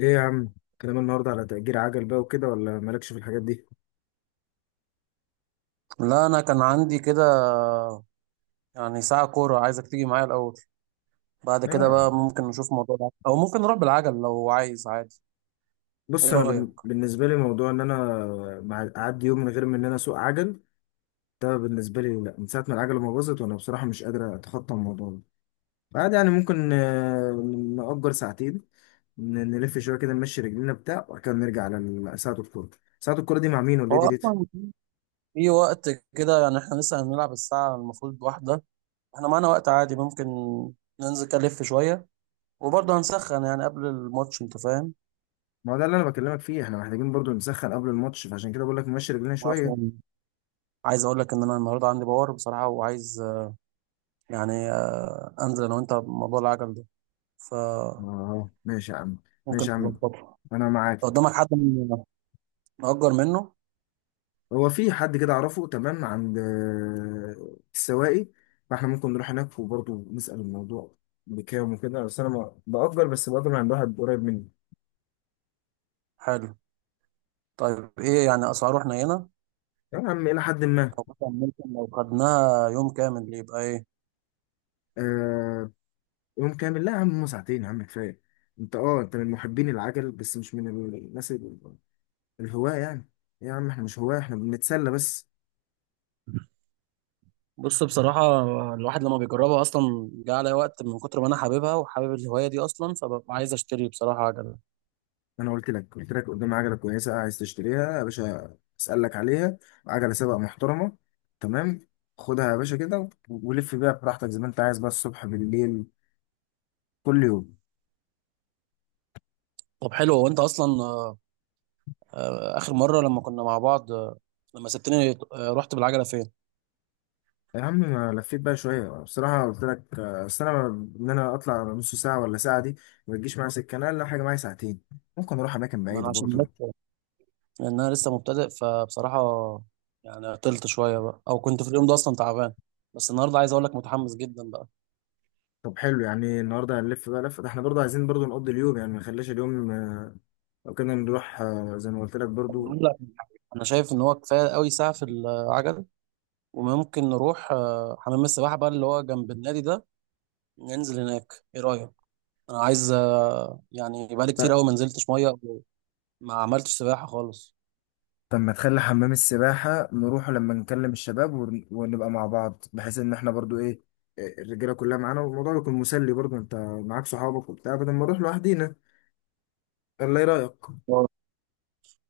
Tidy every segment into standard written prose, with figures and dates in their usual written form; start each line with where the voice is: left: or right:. left: ايه يا عم، كلام النهارده على تأجير عجل بقى وكده ولا مالكش في الحاجات دي؟
right: لا، انا كان عندي كده، يعني ساعة كورة عايزك تيجي معايا الاول. بعد كده
left: لا،
right: بقى ممكن نشوف موضوع العجل. او ممكن نروح بالعجل لو عايز عادي.
left: بص
right: ايه
left: انا
right: رأيك؟
left: بالنسبه لي موضوع ان انا اعدي يوم من غير ما انا اسوق عجل. ده بالنسبه لي لا، من ساعه ما العجله ما باظت وانا بصراحه مش قادر اتخطى الموضوع ده. بعد يعني ممكن نأجر ساعتين. نلف شويه كده، نمشي رجلينا بتاع وبعد كده نرجع على ساعه الكوره. ساعه الكوره دي مع مين ولا ايه
right: هو
left: ديت؟
right: اصلا في وقت كده، يعني احنا لسه هنلعب الساعة المفروض واحدة. احنا معانا وقت عادي، ممكن ننزل كده نلف شوية، وبرضه هنسخن يعني قبل الماتش، انت فاهم.
left: ما هو ده اللي انا بكلمك فيه، احنا محتاجين برضو نسخن قبل الماتش فعشان كده بقول لك نمشي رجلينا شويه.
right: اصلا عايز اقول لك ان انا النهارده عندي باور بصراحة، وعايز يعني انزل انا وانت بموضوع العجل ده. فممكن
left: اه ماشي يا عم، ماشي يا عم،
right: نظبطه. لو
left: انا معاك.
right: قدامك حد نأجر منه.
left: هو في حد كده اعرفه تمام عند السواقي، فاحنا ممكن نروح هناك وبرضه نسأل الموضوع بكام وكده، بس انا بأجر، بس بأجر من عند واحد قريب مني.
right: حلو. طيب ايه يعني اسعاره حنينه؟
left: يا عم الى حد ما.
right: مثلا ممكن لو خدناها يوم كامل يبقى ايه؟
left: آه. يوم كامل لا يا عم، هما ساعتين يا عم كفايه. انت اه، انت من محبين العجل بس مش من الناس الهواة يعني. يا عم احنا مش هواة، احنا بنتسلى بس.
right: بص بصراحة، الواحد لما بيجربها أصلا جه عليا وقت من كتر ما أنا حاببها وحابب الهواية دي أصلا، فببقى عايز أشتري بصراحة عجلة.
left: انا قلت لك قدام عجله كويسه عايز تشتريها يا باشا، اسالك عليها. عجله سباق محترمه، تمام. خدها يا باشا كده ولف بيها براحتك زي ما انت عايز، بقى الصبح بالليل كل يوم.
right: طب حلو. وأنت أصلا آخر مرة لما كنا مع بعض لما سبتني رحت بالعجلة فين؟
left: يا عم ما لفيت بقى شويه بصراحه، قلت لك اصل انا انا اطلع نص ساعه ولا ساعه دي ما تجيش معايا سكه، انا اقل حاجه معايا ساعتين، ممكن اروح اماكن
right: ما أنا
left: بعيده
right: عشان
left: برضه.
right: بس، لأن أنا لسه مبتدئ فبصراحة يعني عطلت شوية بقى، أو كنت في اليوم ده أصلا تعبان. بس النهاردة عايز أقول لك متحمس جدا بقى.
left: طب حلو، يعني النهارده هنلف بقى لفه، ده احنا برضه عايزين برضه نقضي اليوم يعني، ما نخليش اليوم لو كنا نروح زي ما قلت لك
right: طب أقول
left: برضو.
right: لك، أنا شايف إن هو كفاية قوي ساعة في العجلة، وممكن نروح حمام السباحة بقى اللي هو جنب النادي ده، ننزل هناك. ايه رأيك؟ انا عايز يعني بقالي كتير قوي ما نزلتش مية أو ما عملتش سباحة خالص.
left: طب ما تخلي حمام السباحة نروحه لما نكلم الشباب ونبقى مع بعض، بحيث ان احنا برضو ايه، إيه، الرجالة كلها معانا والموضوع يكون مسلي برضو، انت معاك صحابك وبتاع بدل ما نروح لوحدينا. الله، ايه رأيك؟
right: آه.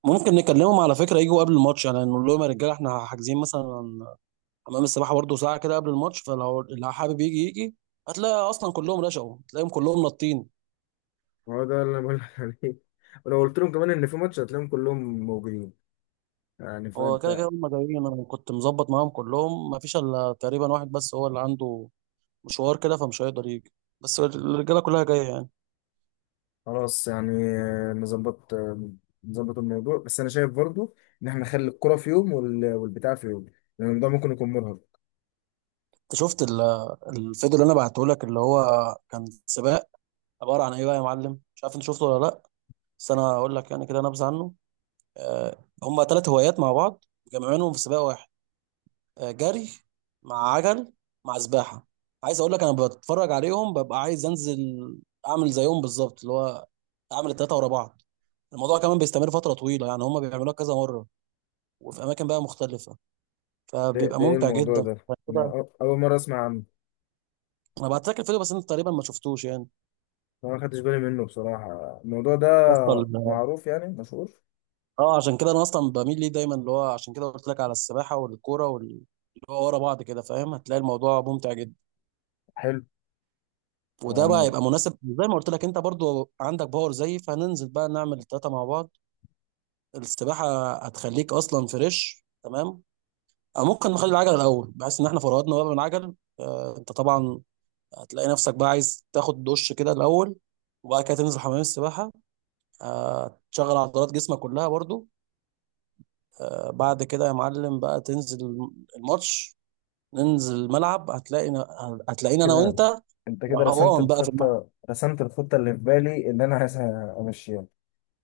right: ممكن نكلمهم على فكرة يجوا قبل الماتش، يعني نقول لهم يا رجالة احنا حاجزين مثلا حمام السباحة برضه ساعة كده قبل الماتش، فلو اللي حابب يجي يجي. هتلاقي أصلا كلهم رشقوا، تلاقيهم كلهم نطين.
left: هو ده اللي انا بقول لك عليه، ولو قلت لهم كمان ان في ماتش هتلاقيهم كلهم موجودين يعني،
right: هو كده
left: فانت.
right: كده هم جايين، أنا كنت مظبط معاهم كلهم، ما فيش إلا تقريبا واحد بس هو اللي عنده مشوار كده فمش هيقدر يجي، بس الرجالة كلها جاية يعني.
left: خلاص يعني، نظبط، نظبط الموضوع، بس انا شايف برضو ان احنا نخلي الكرة في يوم والبتاع في يوم، لان الموضوع ممكن يكون مرهق.
right: انت شفت الفيديو اللي انا بعته لك اللي هو كان سباق، عباره عن ايه بقى يا معلم؟ مش عارف انت شفته ولا لا. بس انا هقول لك يعني كده نبذه عنه. آه، هما ثلاث هوايات مع بعض، مجمعينهم في سباق واحد: جري مع عجل مع سباحه. عايز اقول لك انا بتفرج عليهم ببقى عايز انزل اعمل زيهم بالظبط، اللي هو اعمل الثلاثه ورا بعض. الموضوع كمان بيستمر فتره طويله، يعني هما بيعملوها كذا مره وفي اماكن بقى مختلفه،
left: ده
right: فبيبقى
left: ده ايه
right: ممتع
left: الموضوع
right: جدا
left: ده؟ انا
right: كده.
left: اول مرة اسمع عنه.
right: انا بعت لك الفيديو بس انت تقريبا ما شفتوش
left: أنا ما خدتش بالي منه بصراحة، الموضوع ده
right: يعني.
left: معروف يعني مشهور؟
right: اه عشان كده انا اصلا بميل ليه دايما، اللي هو عشان كده قلت لك على السباحه والكوره اللي هو ورا بعض كده، فاهم؟ هتلاقي الموضوع ممتع جدا.
left: حلو
right: وده بقى
left: يعني.
right: يبقى مناسب زي ما قلت لك، انت برضو عندك باور زيي، فهننزل بقى نعمل التلاته مع بعض. السباحه هتخليك اصلا فريش، تمام. او ممكن نخلي العجل الاول، بحيث ان احنا فرهدنا بقى من العجل. انت طبعا هتلاقي نفسك بقى عايز تاخد دش كده الاول، وبعد كده تنزل حمام السباحه، تشغل عضلات جسمك كلها برضو، بعد كده يا معلم بقى تنزل الماتش، ننزل الملعب هتلاقينا انا
left: كده
right: وانت
left: أنت كده رسمت
right: رهوان بقى في الملعب.
left: الخطة رسمت الخطة اللي في بالي اللي أنا عايز أمشيها.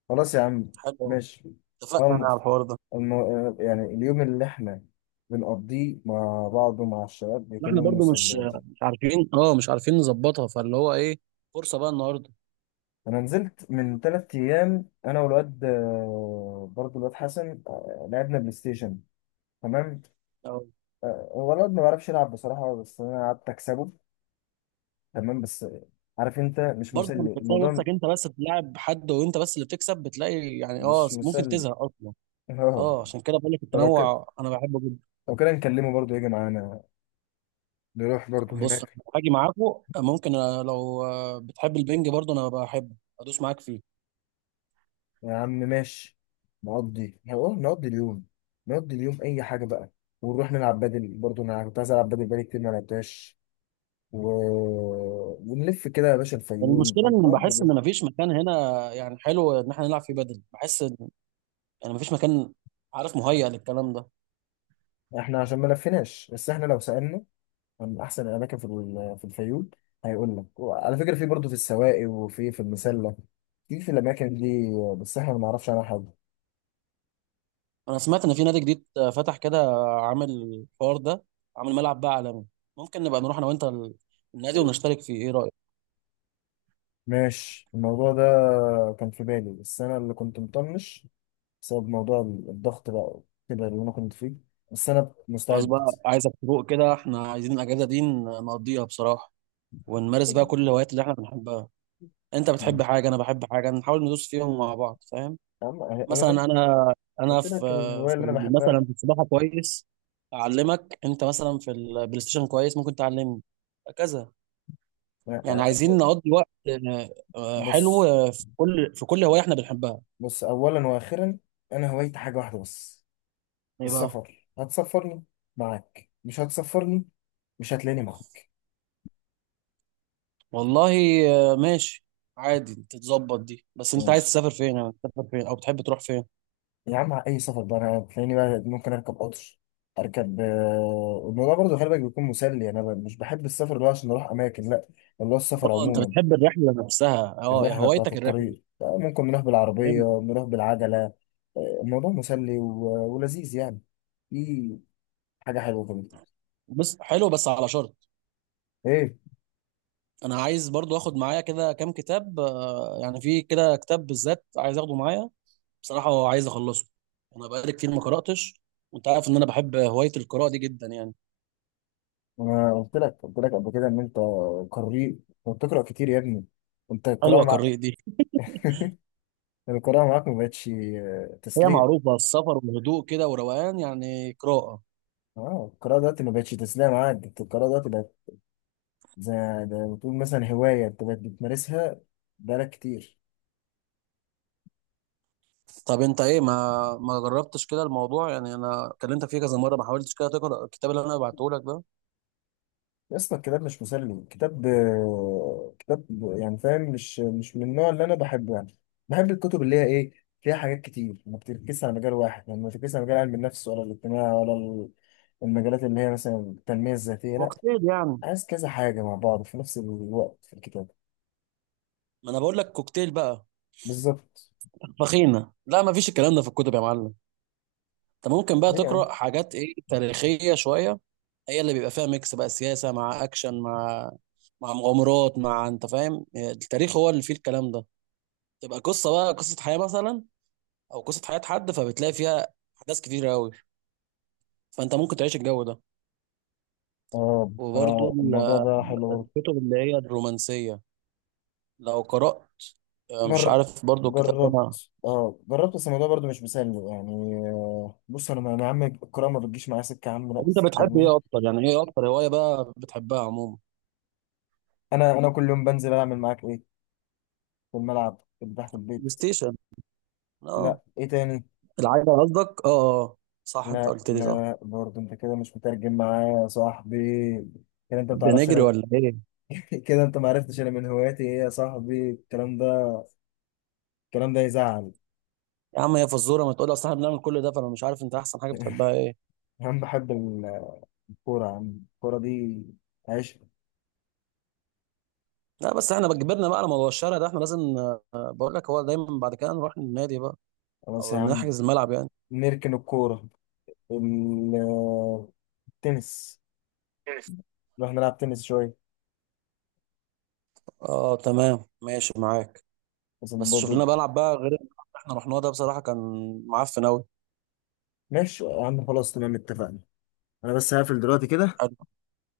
left: خلاص يا عم
right: حلو أوي.
left: ماشي.
right: اتفقنا انا
left: أول
right: على الحوار ده.
left: الم... يعني اليوم اللي إحنا بنقضيه مع بعض ومع الشباب بيكون
right: احنا
left: يوم
right: برضو
left: مسلي
right: مش
left: والله.
right: مش عارفين، اه مش عارفين نظبطها، فاللي هو ايه، فرصة بقى النهارده.
left: أنا نزلت من تلات أيام أنا والواد برضه الواد حسن، لعبنا بلاي ستيشن تمام.
right: أو
left: هو الواد ما بيعرفش يلعب بصراحة، بس أنا قعدت أكسبه تمام، بس عارف انت مش
right: برضه لما
left: مسلي
right: بتلاقي
left: الموضوع،
right: نفسك انت بس بتلعب حد وانت بس اللي بتكسب، بتلاقي يعني
left: مش
right: ممكن
left: مسلي.
right: تزهق اصلا.
left: اه.
right: اه عشان كده بقول لك
left: فلو كده،
right: التنوع انا بحبه جدا.
left: لو كده نكلمه برضه يجي معانا، نروح برضه
right: بص أنا
left: هناك.
right: هاجي معاكم. ممكن أنا لو بتحب البنج برضه انا بحبه، ادوس معاك فيه.
left: يا عم ماشي، نقضي اليوم، نقضي اليوم اي حاجه بقى، ونروح نلعب بدل، برضه انا كنت عايز العب بدل بقالي كتير ما لعبتهاش و... ونلف كده يا باشا
right: المشكله
left: الفيوم
right: ان
left: نقضي
right: بحس ان
left: اليوم.
right: مفيش مكان هنا، يعني حلو ان احنا نلعب فيه بدل، بحس يعني مفيش مكان، عارف، مهيأ للكلام ده.
left: احنا عشان ما لفيناش بس، احنا لو سألنا من احسن الاماكن في في الفيوم، هيقول لك. وعلى فكره في برضه في السواقي وفي في المسله، في في الاماكن دي، بس احنا ما نعرفش عنها حاجه.
right: انا سمعت ان في نادي جديد فتح كده عامل الحوار ده، عامل ملعب بقى عالمي. ممكن نبقى نروح انا وانت النادي ونشترك فيه. ايه رأيك؟
left: ماشي، الموضوع ده كان في بالي، بس انا اللي كنت مطنش بسبب موضوع الضغط بقى كده اللي انا كنت فيه، بس انا
right: خلاص
left: مستعد.
right: بقى. عايزك تروق كده، احنا عايزين الاجازة دي نقضيها بصراحة، ونمارس بقى كل الهوايات اللي احنا بنحبها. انت بتحب
left: نعم.
right: حاجة، انا بحب حاجة، نحاول ندوس فيهم مع بعض، فاهم؟
left: أما
right: مثلا
left: أنا
right: انا
left: قلت
right: في
left: لك الهواية
right: في
left: اللي أنا بحبها.
right: مثلا في السباحة كويس، اعلمك. انت مثلا في البلاي ستيشن كويس، ممكن تعلمني، هكذا.
left: أنا-
right: يعني
left: أ-
right: عايزين نقضي وقت حلو
left: بص،
right: في كل هواية احنا بنحبها.
left: بص أولا وآخرا، أنا هوايتي حاجة واحدة بس،
right: ايه بقى؟
left: السفر. هتسفرني معاك مش هتسفرني، مش هتلاقيني معاك.
right: والله ماشي. عادي تتظبط دي، بس انت عايز
left: ماشي
right: تسافر فين؟ يعني تسافر فين او بتحب تروح فين؟
left: يا عم، اي سفر بقى انا هتلاقيني بقى، ممكن اركب قطر، اركب الموضوع برضه خلي بالك بيكون مسلي يعني، انا مش بحب السفر ده عشان اروح اماكن لا، اللي هو السفر
right: اه انت
left: عموما.
right: بتحب الرحلة نفسها، اه يا
left: الرحله بتاعت
right: هوايتك الرحلة.
left: الطريق ممكن نروح بالعربيه،
right: فهمت.
left: نروح بالعجله، الموضوع مسلي ولذيذ يعني، في حاجه حلوه كده.
right: بس حلو بس على شرط.
left: ايه؟
right: انا عايز برضو اخد معايا كده كام كتاب، يعني في كده كتاب بالذات عايز اخده معايا، بصراحة هو عايز اخلصه. انا بقالي كتير ما قرأتش، وانت عارف ان انا بحب هواية القراءة دي جدا يعني.
left: انا قلت لك قبل كده ان انت قارئ وبتقرا كتير يا ابني، انت
right: حلوة
left: القراءه،
right: قراءة دي.
left: القراءة معاك ما بقتش
right: هي
left: تسلية.
right: معروفة، السفر وهدوء كده وروقان، يعني قراءة.
left: اه القراءة دلوقتي ما بقتش تسلية معاك، ده القراءة دلوقتي بقت زي، ده بتقول مثلا هواية انت بقت بتمارسها بقالك كتير.
right: طب انت ايه، ما جربتش كده الموضوع؟ يعني انا كلمتك فيه كذا مرة، ما حاولتش كده تقرا الكتاب اللي انا بعته لك ده.
left: يا اسطى الكتاب مش مسلي، كتاب كتاب يعني، فاهم، مش من النوع اللي انا بحبه يعني، بحب الكتب اللي هي ايه، فيها حاجات كتير، ما بتركزش على مجال واحد يعني، ما بتركزش على مجال علم النفس ولا الاجتماع ولا المجالات اللي هي مثلا التنمية الذاتية لا،
right: كوكتيل يعني.
left: عايز كذا حاجة مع بعض في نفس الوقت في الكتاب.
right: ما انا بقول لك كوكتيل بقى.
left: بالظبط.
right: فخينة. لا ما فيش الكلام ده في الكتب يا معلم. انت ممكن بقى
left: ليه؟
right: تقرا حاجات ايه، تاريخية شوية. هي اللي بيبقى فيها ميكس بقى، سياسة مع اكشن مع مغامرات مع، انت فاهم؟ التاريخ هو اللي فيه الكلام ده. تبقى قصة بقى قصة حياة مثلا، او قصة حياة حد، فبتلاقي فيها احداث كتير قوي، فانت ممكن تعيش الجو ده.
left: اه
right: وبرضو
left: انا الموضوع ده حلو.
right: الكتب اللي هي الرومانسيه لو قرات مش
left: برضه جر...
right: عارف برضو الكتاب ده انا.
left: جربت اه، جربت بس الموضوع برضه مش مسلي يعني، بص انا يا عم الكرة ما بتجيش معايا سكة يا عم لا.
right: طب انت بتحب ايه
left: فاهمني،
right: اكتر، يعني ايه اكتر هوايه بقى بتحبها عموما؟
left: انا كل يوم بنزل اعمل معاك ايه في الملعب اللي تحت
right: بلاي
left: البيت؟
right: ستيشن؟ اه.
left: لا، ايه تاني؟
right: العجله قصدك. اه اه، آه. صح، انت
left: لا
right: قلت لي، صح.
left: لا، برضه انت كده مش مترجم معايا يا صاحبي، كده انت ما بتعرفش
right: بنجري
left: انا.
right: ولا ايه؟
left: كده انت ما عرفتش انا من هواياتي ايه يا صاحبي؟ الكلام ده، الكلام ده يزعل.
right: يا عم هي فزوره؟ ما تقول لي، اصل احنا بنعمل كل ده فانا مش عارف انت احسن حاجه بتحبها ايه.
left: انا بحب الكورة يا عم، الكورة دي عشق.
right: لا، بس احنا بتجبرنا بقى على موضوع الشارع ده. احنا لازم بقول لك هو دايما بعد كده نروح النادي بقى،
left: خلاص يا
right: او
left: عم،
right: نحجز الملعب يعني.
left: نركن الكورة، ال- التنس، نروح نلعب تنس شوية.
right: اه تمام ماشي معاك.
left: بس
right: بس
left: برضه.
right: شغلنا بلعب بقى غير اللي احنا رحناه ده، بصراحة كان معفن أوي.
left: ماشي يا عم، خلاص تمام اتفقنا. أنا بس هقفل دلوقتي كده،
right: حلو.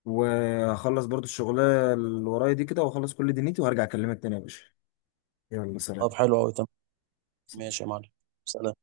left: وهخلص برضه الشغلانة اللي ورايا دي كده، وأخلص كل دنيتي، وهرجع أكلمك تاني يا باشا. يلا
right: طب
left: سلام.
right: حلو أوي، تمام. ماشي يا معلم. سلام.